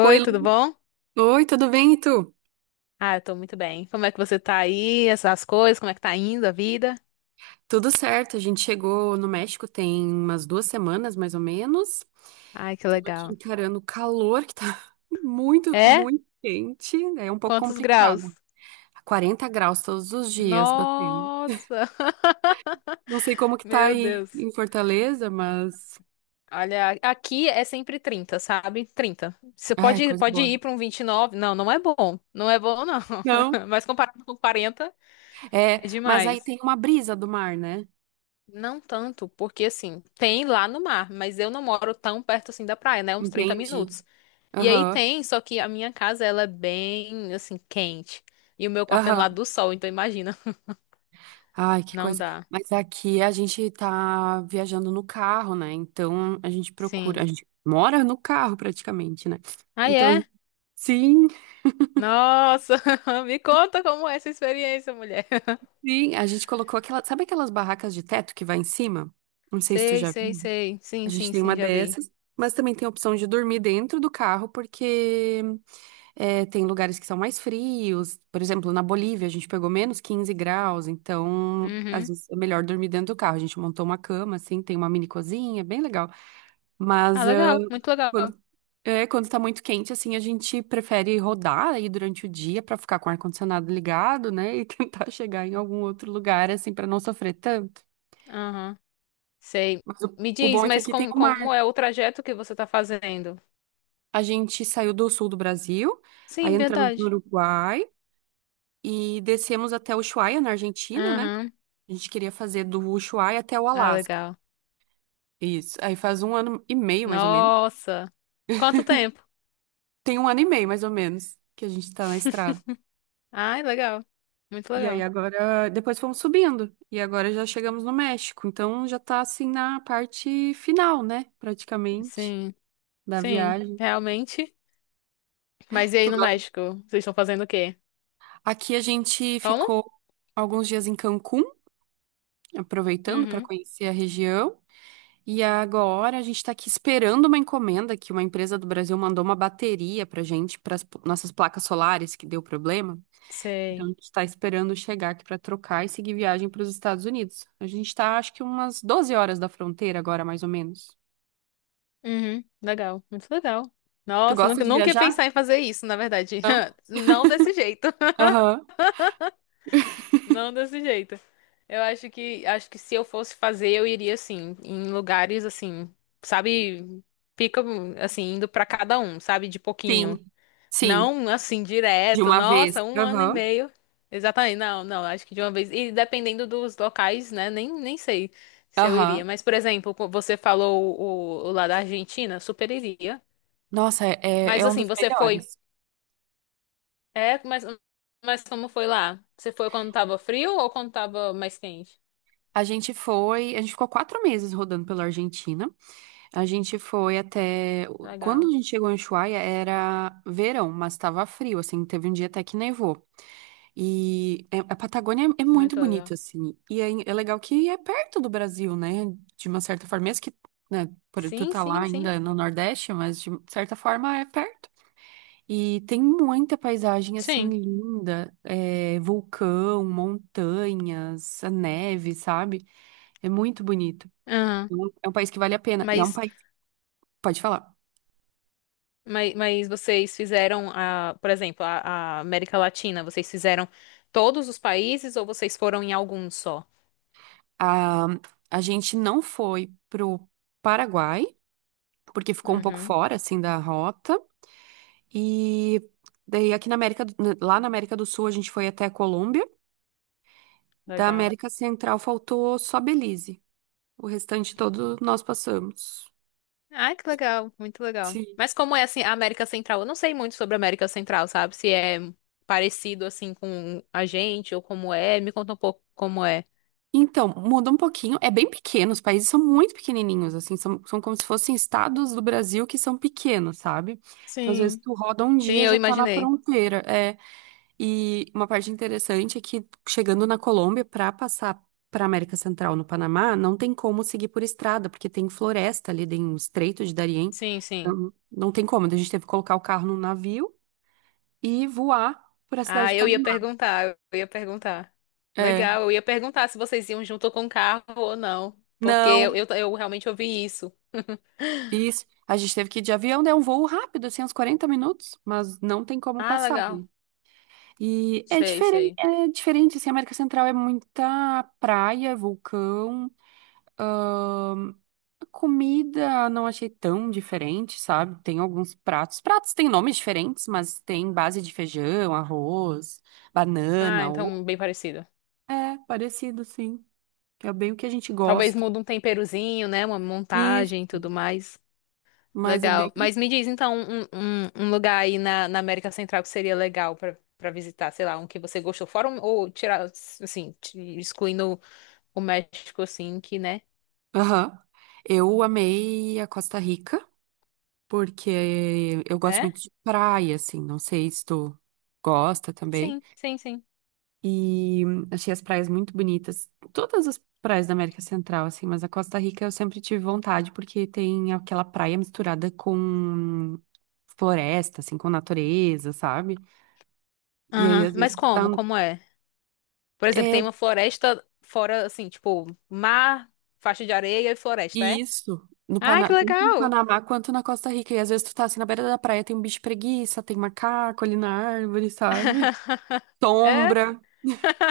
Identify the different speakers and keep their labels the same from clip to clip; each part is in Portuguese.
Speaker 1: Oi,
Speaker 2: tudo
Speaker 1: Lu.
Speaker 2: bom?
Speaker 1: Oi, tudo bem, e tu?
Speaker 2: Ah, eu tô muito bem. Como é que você tá aí? Essas coisas, como é que tá indo a vida?
Speaker 1: Tudo certo, a gente chegou no México tem umas 2 semanas, mais ou menos.
Speaker 2: Ai, que
Speaker 1: Estamos aqui
Speaker 2: legal.
Speaker 1: encarando o calor, que tá muito,
Speaker 2: É?
Speaker 1: muito quente. É um pouco
Speaker 2: Quantos
Speaker 1: complicado.
Speaker 2: graus?
Speaker 1: 40 graus todos os dias batendo.
Speaker 2: Nossa!
Speaker 1: Não sei como que tá
Speaker 2: Meu
Speaker 1: aí
Speaker 2: Deus.
Speaker 1: em Fortaleza, mas...
Speaker 2: Olha, aqui é sempre 30, sabe? 30. Você
Speaker 1: Ai,
Speaker 2: pode,
Speaker 1: coisa
Speaker 2: pode
Speaker 1: boa.
Speaker 2: ir pra um 29? Não, não é bom. Não é bom, não.
Speaker 1: Não?
Speaker 2: Mas comparado com 40,
Speaker 1: É,
Speaker 2: é
Speaker 1: mas aí
Speaker 2: demais.
Speaker 1: tem uma brisa do mar, né?
Speaker 2: Não tanto, porque assim, tem lá no mar, mas eu não moro tão perto assim da praia, né? Uns 30
Speaker 1: Entendi.
Speaker 2: minutos. E aí
Speaker 1: Aham,
Speaker 2: tem, só que a minha casa ela é bem assim quente. E o meu quarto é no lado
Speaker 1: aham.
Speaker 2: do sol, então imagina.
Speaker 1: Ai, que
Speaker 2: Não
Speaker 1: coisa.
Speaker 2: dá.
Speaker 1: Mas aqui a gente tá viajando no carro, né? Então a gente procura, a
Speaker 2: Sim.
Speaker 1: gente mora no carro praticamente, né?
Speaker 2: Ah
Speaker 1: Então, a
Speaker 2: é?
Speaker 1: gente- sim,
Speaker 2: Nossa, me conta como é essa experiência, mulher.
Speaker 1: sim, a gente colocou aquela, sabe aquelas barracas de teto que vai em cima? Não sei se tu
Speaker 2: Sei,
Speaker 1: já
Speaker 2: sei,
Speaker 1: viu.
Speaker 2: sei.
Speaker 1: A
Speaker 2: Sim,
Speaker 1: gente
Speaker 2: sim,
Speaker 1: tem
Speaker 2: sim,
Speaker 1: uma
Speaker 2: já vi.
Speaker 1: dessas, mas também tem a opção de dormir dentro do carro, porque é, tem lugares que são mais frios. Por exemplo, na Bolívia a gente pegou menos 15 graus, então às
Speaker 2: Uhum.
Speaker 1: vezes é melhor dormir dentro do carro. A gente montou uma cama, assim, tem uma mini cozinha, bem legal.
Speaker 2: Ah,
Speaker 1: Mas ah,
Speaker 2: legal, muito legal.
Speaker 1: quando, quando tá muito quente, assim, a gente prefere rodar aí durante o dia pra ficar com o ar-condicionado ligado, né? E tentar chegar em algum outro lugar, assim, pra não sofrer tanto.
Speaker 2: Aham. Sei.
Speaker 1: Mas o,
Speaker 2: Me
Speaker 1: o
Speaker 2: diz,
Speaker 1: bom é que
Speaker 2: mas
Speaker 1: aqui tem
Speaker 2: como,
Speaker 1: o mar.
Speaker 2: como é o trajeto que você tá fazendo?
Speaker 1: A gente saiu do sul do Brasil, aí
Speaker 2: Sim,
Speaker 1: entramos no
Speaker 2: verdade.
Speaker 1: Uruguai e descemos até Ushuaia, na Argentina, né?
Speaker 2: Aham.
Speaker 1: A gente queria fazer do Ushuaia até o
Speaker 2: Ah,
Speaker 1: Alasca.
Speaker 2: legal.
Speaker 1: Isso. Aí faz um ano e meio, mais ou menos.
Speaker 2: Nossa. Quanto tempo?
Speaker 1: Tem um ano e meio, mais ou menos, que a gente tá na estrada.
Speaker 2: Ai, legal. Muito
Speaker 1: E aí
Speaker 2: legal.
Speaker 1: agora, depois fomos subindo. E agora já chegamos no México. Então já tá assim na parte final, né? Praticamente
Speaker 2: Sim.
Speaker 1: da
Speaker 2: Sim,
Speaker 1: viagem.
Speaker 2: realmente. Mas e
Speaker 1: Tu
Speaker 2: aí no
Speaker 1: gosta?
Speaker 2: México? Vocês estão fazendo o quê?
Speaker 1: Aqui a gente
Speaker 2: Como?
Speaker 1: ficou alguns dias em Cancún, aproveitando para
Speaker 2: Uhum.
Speaker 1: conhecer a região. E agora a gente tá aqui esperando uma encomenda que uma empresa do Brasil mandou uma bateria pra gente, para nossas placas solares que deu problema. Então, a
Speaker 2: Sei.
Speaker 1: gente está esperando chegar aqui para trocar e seguir viagem para os Estados Unidos. A gente está, acho que umas 12 horas da fronteira agora, mais ou menos.
Speaker 2: Uhum. Legal, muito legal.
Speaker 1: Tu
Speaker 2: Nossa,
Speaker 1: gosta
Speaker 2: nunca,
Speaker 1: de
Speaker 2: nunca ia
Speaker 1: viajar?
Speaker 2: pensar em fazer isso, na verdade.
Speaker 1: Não?
Speaker 2: Não desse jeito.
Speaker 1: Aham.
Speaker 2: Não desse jeito. Eu acho que se eu fosse fazer, eu iria assim, em lugares assim, sabe, pica assim, indo pra cada um, sabe, de pouquinho.
Speaker 1: Sim. Sim.
Speaker 2: Não, assim,
Speaker 1: De
Speaker 2: direto.
Speaker 1: uma
Speaker 2: Nossa,
Speaker 1: vez.
Speaker 2: um ano e
Speaker 1: Aham.
Speaker 2: meio. Exatamente. Não, não, acho que de uma vez. E dependendo dos locais, né? Nem sei se eu iria.
Speaker 1: Aham.
Speaker 2: Mas, por exemplo, você falou o lá da Argentina, super iria.
Speaker 1: Nossa, é, é
Speaker 2: Mas,
Speaker 1: é um
Speaker 2: assim,
Speaker 1: dos
Speaker 2: você foi.
Speaker 1: melhores.
Speaker 2: É, mas como foi lá? Você foi quando tava frio ou quando tava mais quente?
Speaker 1: A gente ficou 4 meses rodando pela Argentina. A gente foi até. Quando
Speaker 2: Legal.
Speaker 1: a gente chegou em Ushuaia, era verão, mas estava frio, assim, teve um dia até que nevou. A Patagônia é muito
Speaker 2: Muito
Speaker 1: bonita,
Speaker 2: legal.
Speaker 1: assim. E é legal que é perto do Brasil, né? De uma certa forma, mesmo que, né, tu
Speaker 2: Sim,
Speaker 1: tá lá
Speaker 2: sim, sim.
Speaker 1: ainda no Nordeste, mas de certa forma é perto. E tem muita paisagem, assim,
Speaker 2: Sim.
Speaker 1: linda. É, vulcão, montanhas, a neve, sabe? É muito bonito.
Speaker 2: Aham.
Speaker 1: Então, é um país que vale a pena. E é um
Speaker 2: Mas
Speaker 1: país... Pode falar.
Speaker 2: mas vocês fizeram, a, por exemplo, a América Latina, vocês fizeram todos os países ou vocês foram em algum só?
Speaker 1: A, a gente não foi pro Paraguai, porque ficou um pouco
Speaker 2: Uhum,
Speaker 1: fora, assim, da rota. E daí aqui na América, lá na América do Sul a gente foi até a Colômbia. Da
Speaker 2: legal.
Speaker 1: América Central faltou só Belize. O restante todo nós passamos.
Speaker 2: Ai, que legal, muito legal.
Speaker 1: Sim.
Speaker 2: Mas como é assim, a América Central? Eu não sei muito sobre a América Central, sabe? Se é parecido assim com a gente ou como é. Me conta um pouco como é.
Speaker 1: Então, muda um pouquinho. É bem pequeno, os países são muito pequenininhos, assim, são como se fossem estados do Brasil que são pequenos, sabe? Então, às vezes,
Speaker 2: Sim,
Speaker 1: tu roda um
Speaker 2: sim,
Speaker 1: dia,
Speaker 2: eu
Speaker 1: já tá na
Speaker 2: imaginei.
Speaker 1: fronteira. É. E uma parte interessante é que chegando na Colômbia, para passar para América Central no Panamá, não tem como seguir por estrada, porque tem floresta ali, tem um estreito de Darién.
Speaker 2: Sim, sim.
Speaker 1: Não, não tem como. Então, a gente teve que colocar o carro num navio e voar por a cidade
Speaker 2: Ah,
Speaker 1: de
Speaker 2: eu ia
Speaker 1: Panamá.
Speaker 2: perguntar, eu ia perguntar.
Speaker 1: É,
Speaker 2: Legal, eu ia perguntar se vocês iam junto com o carro ou não, porque eu,
Speaker 1: não,
Speaker 2: eu, eu realmente ouvi isso.
Speaker 1: isso. A gente teve que ir de avião, né? Um voo rápido, assim, uns 40 minutos, mas não tem como
Speaker 2: Ah,
Speaker 1: passar,
Speaker 2: legal.
Speaker 1: né? E
Speaker 2: Sei, sei.
Speaker 1: é diferente, assim, a América Central é muita praia, vulcão. Comida não achei tão diferente, sabe? Tem alguns pratos. Pratos têm nomes diferentes, mas tem base de feijão, arroz,
Speaker 2: Ah,
Speaker 1: banana, ou...
Speaker 2: então bem parecido.
Speaker 1: É, parecido, sim. Que é bem o que a gente
Speaker 2: Talvez
Speaker 1: gosta.
Speaker 2: mude um temperozinho, né? Uma
Speaker 1: Isso,
Speaker 2: montagem e tudo mais.
Speaker 1: mas é
Speaker 2: Legal.
Speaker 1: bem.
Speaker 2: Mas me diz então um lugar aí na América Central que seria legal pra para visitar, sei lá, um que você gostou, fora um, ou tirar, assim, excluindo o México, assim, que, né?
Speaker 1: Aham. Eu amei a Costa Rica, porque eu gosto
Speaker 2: É?
Speaker 1: muito de praia, assim. Não sei se tu gosta também.
Speaker 2: Sim, sim, sim.
Speaker 1: E achei as praias muito bonitas. Todas as praias da América Central, assim, mas a Costa Rica eu sempre tive vontade, porque tem aquela praia misturada com floresta, assim, com natureza, sabe? E aí,
Speaker 2: Aham.
Speaker 1: às
Speaker 2: Mas
Speaker 1: vezes, tu tá...
Speaker 2: como? Como é? Por exemplo,
Speaker 1: É
Speaker 2: tem uma floresta fora, assim, tipo, mar, faixa de areia e floresta, é?
Speaker 1: isso.
Speaker 2: Ah, que
Speaker 1: Tanto no
Speaker 2: legal!
Speaker 1: Panamá quanto na Costa Rica. E às vezes tu tá assim na beira da praia, tem um bicho preguiça, tem macaco ali na árvore, sabe?
Speaker 2: É?
Speaker 1: Sombra,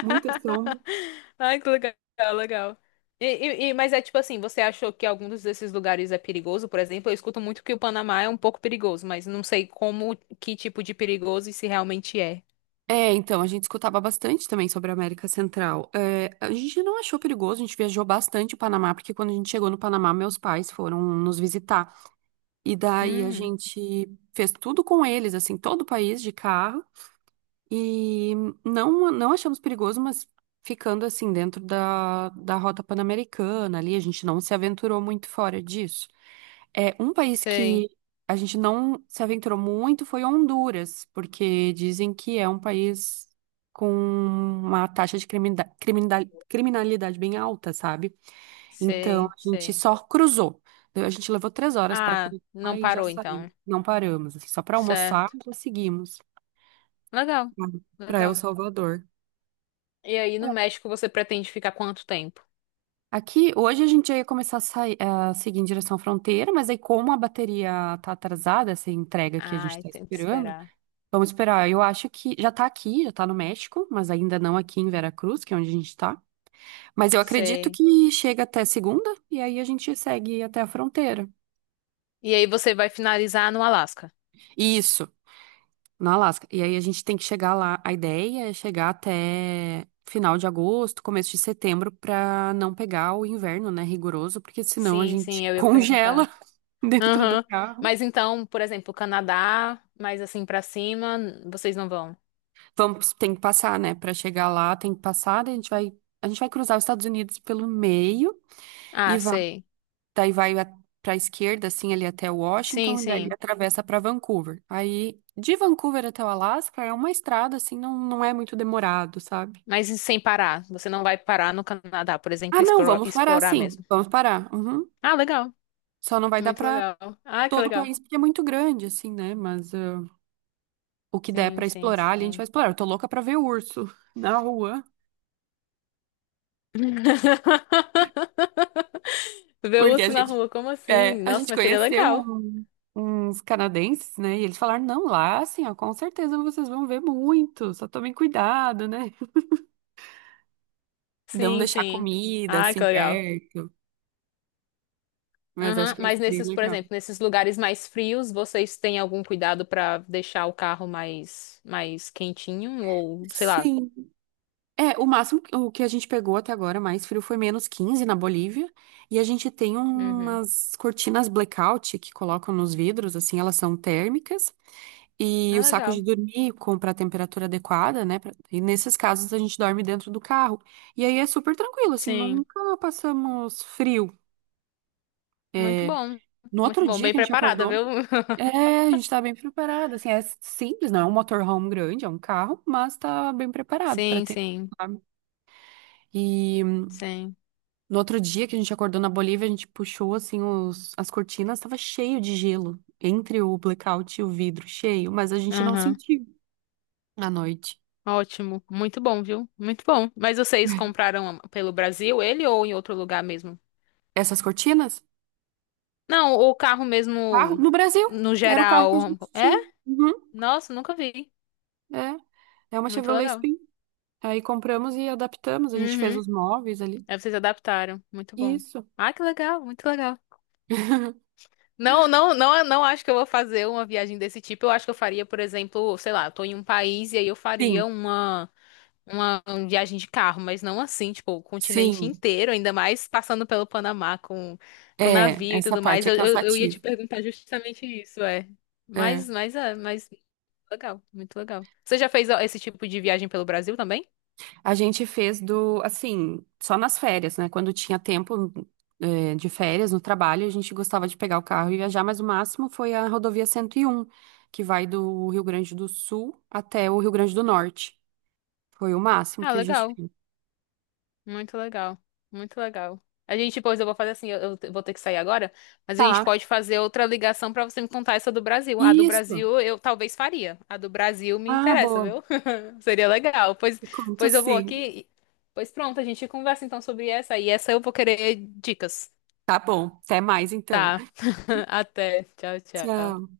Speaker 1: muita sombra.
Speaker 2: Ai, que legal, legal. Mas é tipo assim, você achou que alguns desses lugares é perigoso? Por exemplo, eu escuto muito que o Panamá é um pouco perigoso, mas não sei como, que tipo de perigoso e se realmente é.
Speaker 1: É, então, a gente escutava bastante também sobre a América Central. É, a gente não achou perigoso, a gente viajou bastante o Panamá, porque quando a gente chegou no Panamá, meus pais foram nos visitar. E daí a
Speaker 2: Hum,
Speaker 1: gente fez tudo com eles, assim, todo o país de carro. E não, não achamos perigoso, mas ficando assim dentro da rota pan-americana ali, a gente não se aventurou muito fora disso. É, um país
Speaker 2: sei,
Speaker 1: que a gente não se aventurou muito foi Honduras, porque dizem que é um país com uma taxa de criminalidade, criminalidade bem alta, sabe? Então
Speaker 2: sei,
Speaker 1: a gente
Speaker 2: sei.
Speaker 1: só cruzou. A gente levou 3 horas para
Speaker 2: Ah,
Speaker 1: cruzar
Speaker 2: não
Speaker 1: e já
Speaker 2: parou
Speaker 1: saímos.
Speaker 2: então.
Speaker 1: Não paramos, assim, só para almoçar,
Speaker 2: Certo.
Speaker 1: já seguimos
Speaker 2: Legal,
Speaker 1: para El
Speaker 2: legal.
Speaker 1: Salvador.
Speaker 2: E aí, no México, você pretende ficar quanto tempo?
Speaker 1: Aqui, hoje a gente já ia começar a seguir em direção à fronteira, mas aí como a bateria tá atrasada, essa entrega que a gente
Speaker 2: Ai,
Speaker 1: tá
Speaker 2: tem que
Speaker 1: esperando,
Speaker 2: esperar.
Speaker 1: vamos esperar. Eu acho que já tá aqui, já tá no México, mas ainda não aqui em Veracruz, que é onde a gente tá. Mas eu acredito
Speaker 2: Sei.
Speaker 1: que chega até segunda e aí a gente segue até a fronteira.
Speaker 2: E aí, você vai finalizar no Alasca?
Speaker 1: Isso, no Alasca. E aí a gente tem que chegar lá. A ideia é chegar até final de agosto, começo de setembro, pra não pegar o inverno, né, rigoroso, porque senão a
Speaker 2: Sim,
Speaker 1: gente
Speaker 2: sim, eu ia
Speaker 1: congela.
Speaker 2: perguntar.
Speaker 1: dentro do
Speaker 2: Aham.
Speaker 1: carro.
Speaker 2: Mas então, por exemplo, Canadá, mais assim pra cima, vocês não vão?
Speaker 1: Vamos, tem que passar, né? Para chegar lá, tem que passar, daí a gente vai cruzar os Estados Unidos pelo meio
Speaker 2: Ah,
Speaker 1: e vai,
Speaker 2: sei.
Speaker 1: daí vai para a esquerda, assim, ali até
Speaker 2: Sim,
Speaker 1: Washington, e daí
Speaker 2: sim.
Speaker 1: atravessa para Vancouver. Aí, de Vancouver até o Alasca é uma estrada, assim, não, não é muito demorado, sabe?
Speaker 2: Mas e sem parar. Você não vai parar no Canadá, por exemplo,
Speaker 1: Ah, não, vamos parar,
Speaker 2: explorar
Speaker 1: sim,
Speaker 2: mesmo.
Speaker 1: vamos parar. Uhum.
Speaker 2: Ah, legal.
Speaker 1: Só não vai dar
Speaker 2: Muito
Speaker 1: para
Speaker 2: legal. Ah, que
Speaker 1: todo o
Speaker 2: legal.
Speaker 1: país porque é muito grande, assim, né? Mas ah, o que der
Speaker 2: Sim,
Speaker 1: para
Speaker 2: sim,
Speaker 1: explorar, ali a gente vai
Speaker 2: sim.
Speaker 1: explorar. Eu tô louca para ver o urso na rua.
Speaker 2: Ver
Speaker 1: Porque a
Speaker 2: urso na
Speaker 1: gente,
Speaker 2: rua, como assim?
Speaker 1: é, a
Speaker 2: Nossa,
Speaker 1: gente
Speaker 2: mas seria
Speaker 1: conheceu
Speaker 2: legal.
Speaker 1: uns canadenses, né? E eles falaram, não, lá, assim, ó, com certeza vocês vão ver muito, só tomem cuidado, né? Não
Speaker 2: Sim,
Speaker 1: deixar
Speaker 2: sim.
Speaker 1: comida,
Speaker 2: Ai,
Speaker 1: assim,
Speaker 2: que legal.
Speaker 1: perto. Mas acho
Speaker 2: Aham,
Speaker 1: que vai
Speaker 2: mas
Speaker 1: ser bem
Speaker 2: nesses, por
Speaker 1: legal.
Speaker 2: exemplo, nesses lugares mais frios, vocês têm algum cuidado pra deixar o carro mais quentinho ou sei lá?
Speaker 1: Sim, é, o máximo o que a gente pegou até agora mais frio foi -15 na Bolívia. E a gente tem
Speaker 2: Uhum.
Speaker 1: umas cortinas blackout que colocam nos vidros, assim, elas são térmicas. E
Speaker 2: Ah,
Speaker 1: o saco de
Speaker 2: legal.
Speaker 1: dormir com para temperatura adequada, né? E nesses casos a gente dorme dentro do carro. E aí é super tranquilo, assim,
Speaker 2: Sim,
Speaker 1: nunca passamos frio.
Speaker 2: muito
Speaker 1: É,
Speaker 2: bom.
Speaker 1: no
Speaker 2: Muito
Speaker 1: outro
Speaker 2: bom,
Speaker 1: dia
Speaker 2: bem
Speaker 1: que a gente
Speaker 2: preparada,
Speaker 1: acordou,
Speaker 2: viu?
Speaker 1: é, a gente tá bem preparado, assim, é simples, não é um motorhome grande, é um carro, mas tá bem preparado para
Speaker 2: Sim,
Speaker 1: ter.
Speaker 2: sim,
Speaker 1: Sabe? E
Speaker 2: sim.
Speaker 1: no outro dia que a gente acordou na Bolívia, a gente puxou assim as cortinas, estava cheio de gelo entre o blackout e o vidro, cheio, mas a gente não
Speaker 2: Aham.
Speaker 1: sentiu à noite.
Speaker 2: Ótimo, muito bom, viu? Muito bom. Mas vocês compraram pelo Brasil ele ou em outro lugar mesmo?
Speaker 1: Essas cortinas?
Speaker 2: Não, o carro
Speaker 1: Carro
Speaker 2: mesmo
Speaker 1: no Brasil.
Speaker 2: no
Speaker 1: Era o carro que a
Speaker 2: geral.
Speaker 1: gente
Speaker 2: É?
Speaker 1: tinha. Uhum,
Speaker 2: Nossa, nunca vi.
Speaker 1: é. É uma
Speaker 2: Muito
Speaker 1: Chevrolet
Speaker 2: legal.
Speaker 1: Spin. Aí compramos e adaptamos, a gente fez
Speaker 2: Uhum.
Speaker 1: os móveis ali.
Speaker 2: Aí vocês adaptaram. Muito bom.
Speaker 1: Isso.
Speaker 2: Ah, que legal, muito legal. Não, não, não, não acho que eu vou fazer uma viagem desse tipo. Eu acho que eu faria, por exemplo, sei lá, eu tô em um país e aí eu
Speaker 1: Sim,
Speaker 2: faria uma viagem de carro, mas não assim, tipo, o continente
Speaker 1: sim.
Speaker 2: inteiro, ainda mais passando pelo Panamá com
Speaker 1: É,
Speaker 2: navio e
Speaker 1: essa
Speaker 2: tudo mais.
Speaker 1: parte é
Speaker 2: Eu ia
Speaker 1: cansativa.
Speaker 2: te perguntar justamente isso, é. Mas,
Speaker 1: É.
Speaker 2: mas, é, mas legal, muito legal. Você já fez ó, esse tipo de viagem pelo Brasil também?
Speaker 1: A gente fez do, assim, só nas férias, né? Quando tinha tempo, de férias no trabalho, a gente gostava de pegar o carro e viajar, mas o máximo foi a rodovia 101 que vai do Rio Grande do Sul até o Rio Grande do Norte. Foi o máximo
Speaker 2: Ah,
Speaker 1: que a gente
Speaker 2: legal.
Speaker 1: fez.
Speaker 2: Muito legal. Muito legal. A gente, depois eu vou fazer assim, eu vou ter que sair agora, mas a gente
Speaker 1: Tá.
Speaker 2: pode fazer outra ligação pra você me contar essa do Brasil. A do
Speaker 1: Isso.
Speaker 2: Brasil eu talvez faria. A do Brasil me
Speaker 1: Ah,
Speaker 2: interessa,
Speaker 1: boa.
Speaker 2: viu? Seria legal. Pois,
Speaker 1: Me conto
Speaker 2: pois eu vou
Speaker 1: sim.
Speaker 2: aqui. Pois pronto, a gente conversa então sobre essa e essa eu vou querer dicas.
Speaker 1: Tá bom. Até mais então.
Speaker 2: Tá. Até. Tchau, tchau.
Speaker 1: Tchau.